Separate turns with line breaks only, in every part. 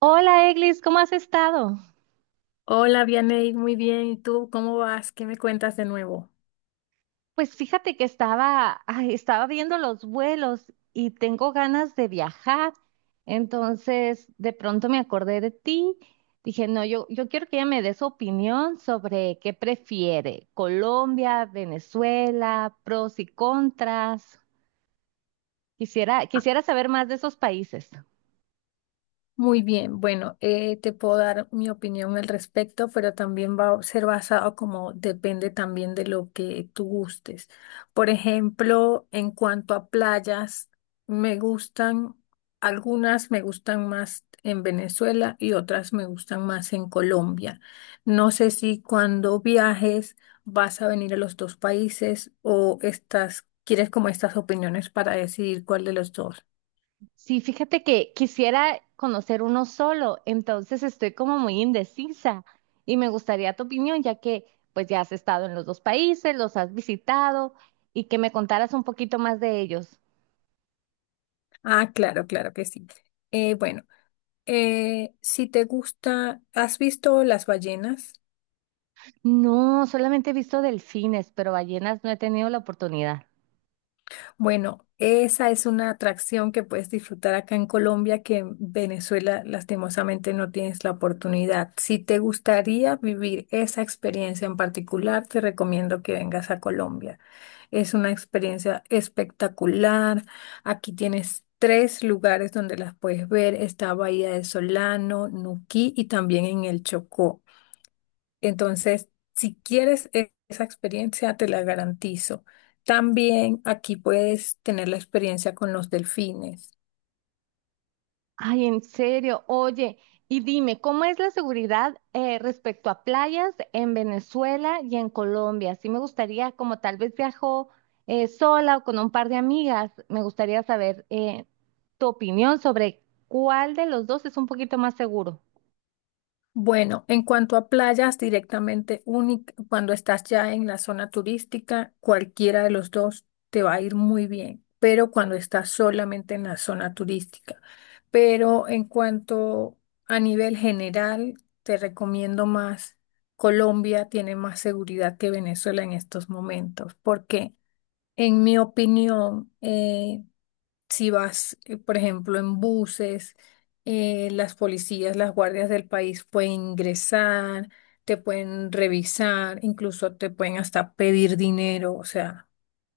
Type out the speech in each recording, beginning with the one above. Hola, Eglis, ¿cómo has estado?
Hola, Vianey, muy bien. ¿Y tú cómo vas? ¿Qué me cuentas de nuevo?
Pues fíjate que estaba, ay, estaba viendo los vuelos y tengo ganas de viajar. Entonces, de pronto me acordé de ti. Dije, no, yo quiero que ella me dé su opinión sobre qué prefiere, Colombia, Venezuela, pros y contras. Quisiera saber más de esos países.
Muy bien, bueno, te puedo dar mi opinión al respecto, pero también va a ser basado como depende también de lo que tú gustes. Por ejemplo, en cuanto a playas, me gustan, algunas me gustan más en Venezuela y otras me gustan más en Colombia. No sé si cuando viajes vas a venir a los dos países o estás, quieres como estas opiniones para decidir cuál de los dos.
Sí, fíjate que quisiera conocer uno solo, entonces estoy como muy indecisa y me gustaría tu opinión, ya que pues ya has estado en los dos países, los has visitado y que me contaras un poquito más de ellos.
Ah, claro, claro que sí. Bueno. Si te gusta, ¿has visto las ballenas?
No, solamente he visto delfines, pero ballenas no he tenido la oportunidad.
Bueno, esa es una atracción que puedes disfrutar acá en Colombia, que en Venezuela lastimosamente no tienes la oportunidad. Si te gustaría vivir esa experiencia en particular, te recomiendo que vengas a Colombia. Es una experiencia espectacular. Aquí tienes tres lugares donde las puedes ver. Está Bahía de Solano, Nuquí y también en el Chocó. Entonces, si quieres esa experiencia, te la garantizo. También aquí puedes tener la experiencia con los delfines.
Ay, en serio, oye, y dime, ¿cómo es la seguridad respecto a playas en Venezuela y en Colombia? Sí me gustaría, como tal vez viajo sola o con un par de amigas, me gustaría saber tu opinión sobre cuál de los dos es un poquito más seguro.
Bueno, en cuanto a playas directamente única, cuando estás ya en la zona turística, cualquiera de los dos te va a ir muy bien, pero cuando estás solamente en la zona turística. Pero en cuanto a nivel general, te recomiendo más. Colombia tiene más seguridad que Venezuela en estos momentos. ¿Por qué? En mi opinión, si vas, por ejemplo, en buses, las policías, las guardias del país pueden ingresar, te pueden revisar, incluso te pueden hasta pedir dinero. O sea,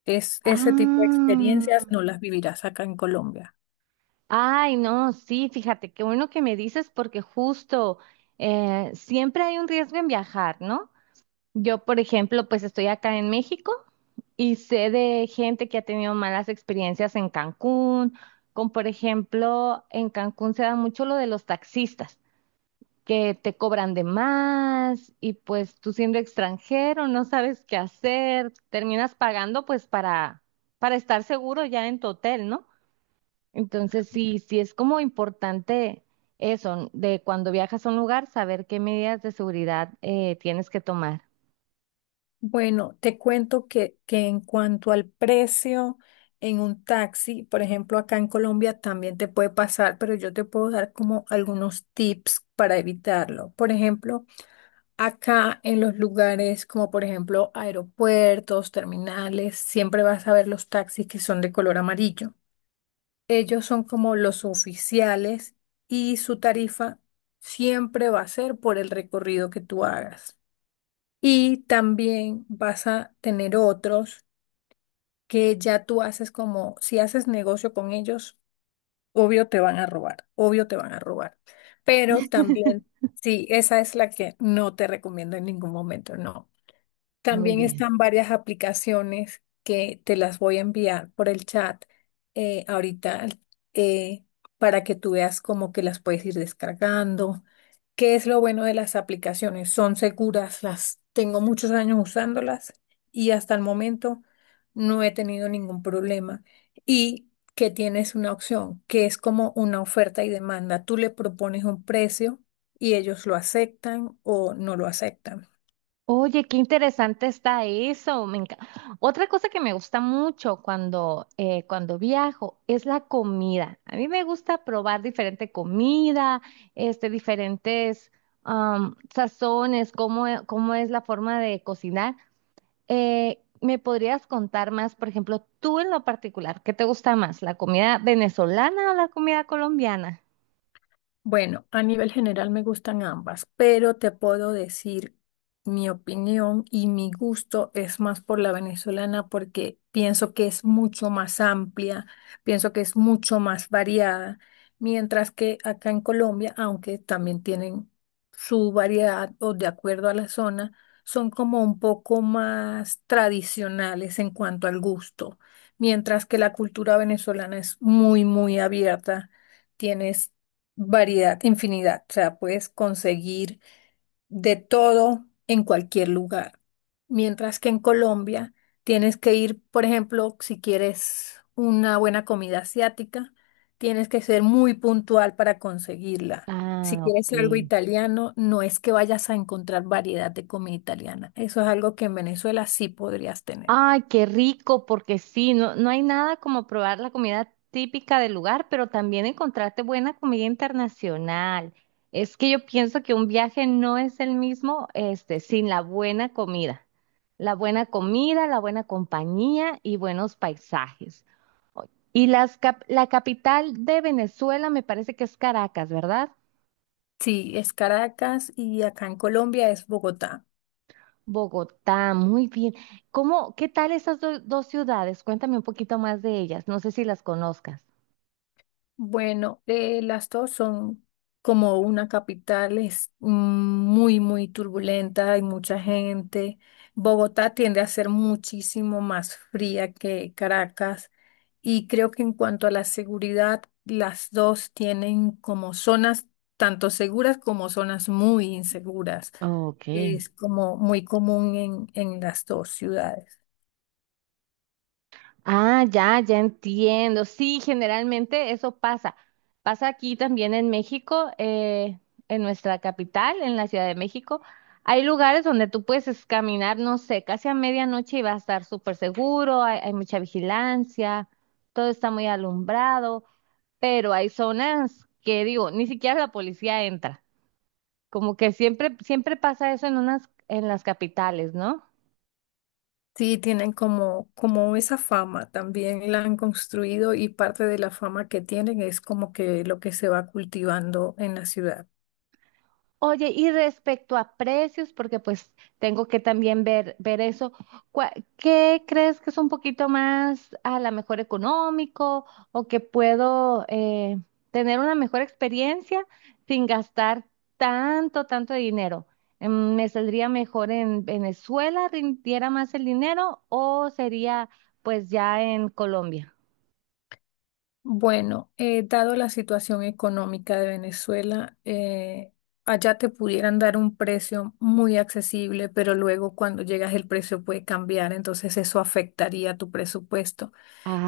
es, ese tipo de
Ah,
experiencias no las vivirás acá en Colombia.
ay, no, sí, fíjate, qué bueno que me dices porque justo siempre hay un riesgo en viajar, ¿no? Yo, por ejemplo, pues estoy acá en México y sé de gente que ha tenido malas experiencias en Cancún, como por ejemplo, en Cancún se da mucho lo de los taxistas, que te cobran de más y pues tú siendo extranjero no sabes qué hacer, terminas pagando pues para estar seguro ya en tu hotel, ¿no? Entonces sí, sí es como importante eso, de cuando viajas a un lugar, saber qué medidas de seguridad tienes que tomar.
Bueno, te cuento que en cuanto al precio en un taxi, por ejemplo, acá en Colombia también te puede pasar, pero yo te puedo dar como algunos tips para evitarlo. Por ejemplo, acá en los lugares como por ejemplo aeropuertos, terminales, siempre vas a ver los taxis que son de color amarillo. Ellos son como los oficiales y su tarifa siempre va a ser por el recorrido que tú hagas. Y también vas a tener otros que ya tú haces como, si haces negocio con ellos, obvio te van a robar, obvio te van a robar. Pero también, sí, esa es la que no te recomiendo en ningún momento, no.
Muy
También
bien.
están varias aplicaciones que te las voy a enviar por el chat ahorita eh, para que tú veas como que las puedes ir descargando. ¿Qué es lo bueno de las aplicaciones? Son seguras, las tengo muchos años usándolas y hasta el momento no he tenido ningún problema. Y que tienes una opción, que es como una oferta y demanda. Tú le propones un precio y ellos lo aceptan o no lo aceptan.
Oye, qué interesante está eso. Otra cosa que me gusta mucho cuando, cuando viajo es la comida. A mí me gusta probar diferente comida, diferentes sazones, cómo es la forma de cocinar. ¿Me podrías contar más, por ejemplo, tú en lo particular, qué te gusta más, la comida venezolana o la comida colombiana?
Bueno, a nivel general me gustan ambas, pero te puedo decir mi opinión y mi gusto es más por la venezolana porque pienso que es mucho más amplia, pienso que es mucho más variada, mientras que acá en Colombia, aunque también tienen su variedad o de acuerdo a la zona, son como un poco más tradicionales en cuanto al gusto, mientras que la cultura venezolana es muy, muy abierta. Tienes variedad, infinidad. O sea, puedes conseguir de todo en cualquier lugar. Mientras que en Colombia tienes que ir, por ejemplo, si quieres una buena comida asiática, tienes que ser muy puntual para conseguirla. Si
Ah,
quieres algo
ok.
italiano, no es que vayas a encontrar variedad de comida italiana. Eso es algo que en Venezuela sí podrías tener.
Ay, qué rico, porque sí, no, no hay nada como probar la comida típica del lugar, pero también encontrarte buena comida internacional. Es que yo pienso que un viaje no es el mismo, sin la buena comida. La buena comida, la buena compañía y buenos paisajes. Y la capital de Venezuela me parece que es Caracas, ¿verdad?
Sí, es Caracas y acá en Colombia es Bogotá.
Bogotá, muy bien. ¿Cómo, qué tal esas dos ciudades? Cuéntame un poquito más de ellas. No sé si las conozcas.
Bueno, las dos son como una capital, es mm, muy, muy turbulenta, hay mucha gente. Bogotá tiende a ser muchísimo más fría que Caracas y creo que en cuanto a la seguridad, las dos tienen como zonas tanto seguras como zonas muy inseguras.
Ok.
Es como muy común en las dos ciudades.
Ah, ya, ya entiendo. Sí, generalmente eso pasa. Pasa aquí también en México, en nuestra capital, en la Ciudad de México. Hay lugares donde tú puedes caminar, no sé, casi a medianoche y va a estar súper seguro, hay mucha vigilancia, todo está muy alumbrado, pero hay zonas que digo, ni siquiera la policía entra. Como que siempre, siempre pasa eso en unas, en las capitales, ¿no?
Sí, tienen como, como esa fama, también la han construido y parte de la fama que tienen es como que lo que se va cultivando en la ciudad.
Oye, y respecto a precios, porque pues tengo que también ver, ver eso, ¿cuá- ¿qué crees que es un poquito más a la mejor económico o que puedo tener una mejor experiencia sin gastar tanto, tanto dinero? ¿Me saldría mejor en Venezuela, rindiera más el dinero o sería pues ya en Colombia?
Bueno, dado la situación económica de Venezuela, allá te pudieran dar un precio muy accesible, pero luego cuando llegas el precio puede cambiar, entonces eso afectaría tu presupuesto.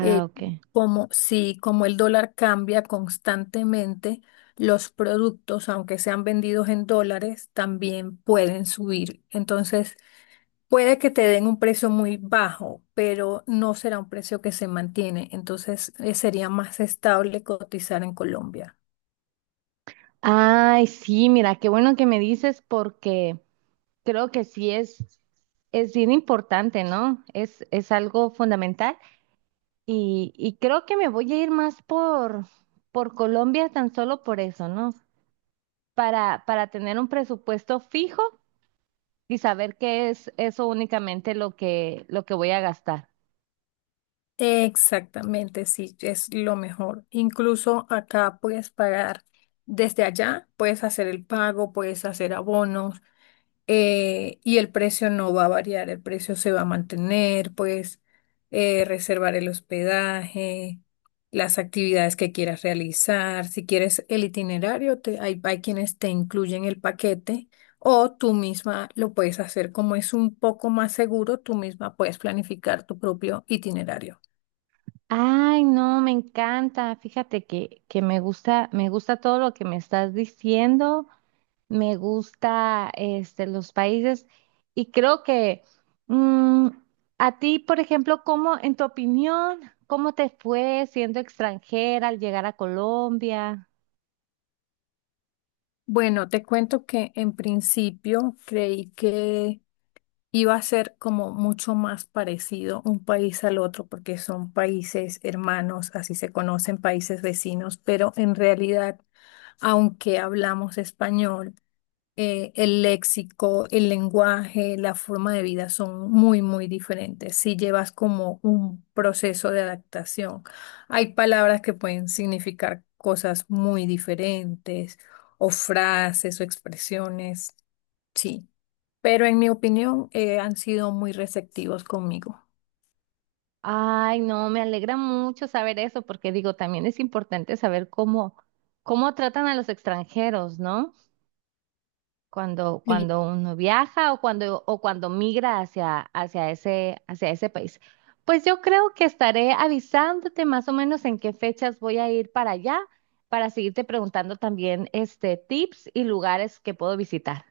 eh,
ok.
Como si como el dólar cambia constantemente, los productos, aunque sean vendidos en dólares, también pueden subir. Entonces, puede que te den un precio muy bajo, pero no será un precio que se mantiene. Entonces, sería más estable cotizar en Colombia.
Ay, sí, mira, qué bueno que me dices porque creo que sí es bien importante, ¿no? Es algo fundamental y creo que me voy a ir más por Colombia tan solo por eso, ¿no? Para tener un presupuesto fijo y saber que es eso únicamente lo que voy a gastar.
Exactamente, sí, es lo mejor. Incluso acá puedes pagar desde allá, puedes hacer el pago, puedes hacer abonos. Y el precio no va a variar, el precio se va a mantener, pues reservar el hospedaje, las actividades que quieras realizar, si quieres el itinerario, hay, hay quienes te incluyen el paquete o tú misma lo puedes hacer como es un poco más seguro, tú misma puedes planificar tu propio itinerario.
Ay, no, me encanta. Fíjate que me gusta todo lo que me estás diciendo. Me gusta los países y creo que mm, a ti, por ejemplo, ¿cómo, en tu opinión, cómo te fue siendo extranjera al llegar a Colombia?
Bueno, te cuento que en principio creí que iba a ser como mucho más parecido un país al otro porque son países hermanos, así se conocen países vecinos, pero en realidad, aunque hablamos español, el léxico, el lenguaje, la forma de vida son muy, muy diferentes. Si llevas como un proceso de adaptación, hay palabras que pueden significar cosas muy diferentes, o frases o expresiones sí, pero en mi opinión han sido muy receptivos conmigo.
Ay, no, me alegra mucho saber eso porque digo, también es importante saber cómo, cómo tratan a los extranjeros, ¿no? Cuando,
Sí.
cuando uno viaja o cuando migra hacia ese país. Pues yo creo que estaré avisándote más o menos en qué fechas voy a ir para allá, para seguirte preguntando también tips y lugares que puedo visitar.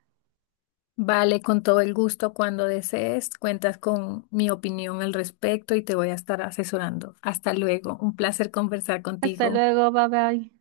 Vale, con todo el gusto cuando desees, cuentas con mi opinión al respecto y te voy a estar asesorando. Hasta luego, un placer conversar
Hasta
contigo.
luego, bye bye.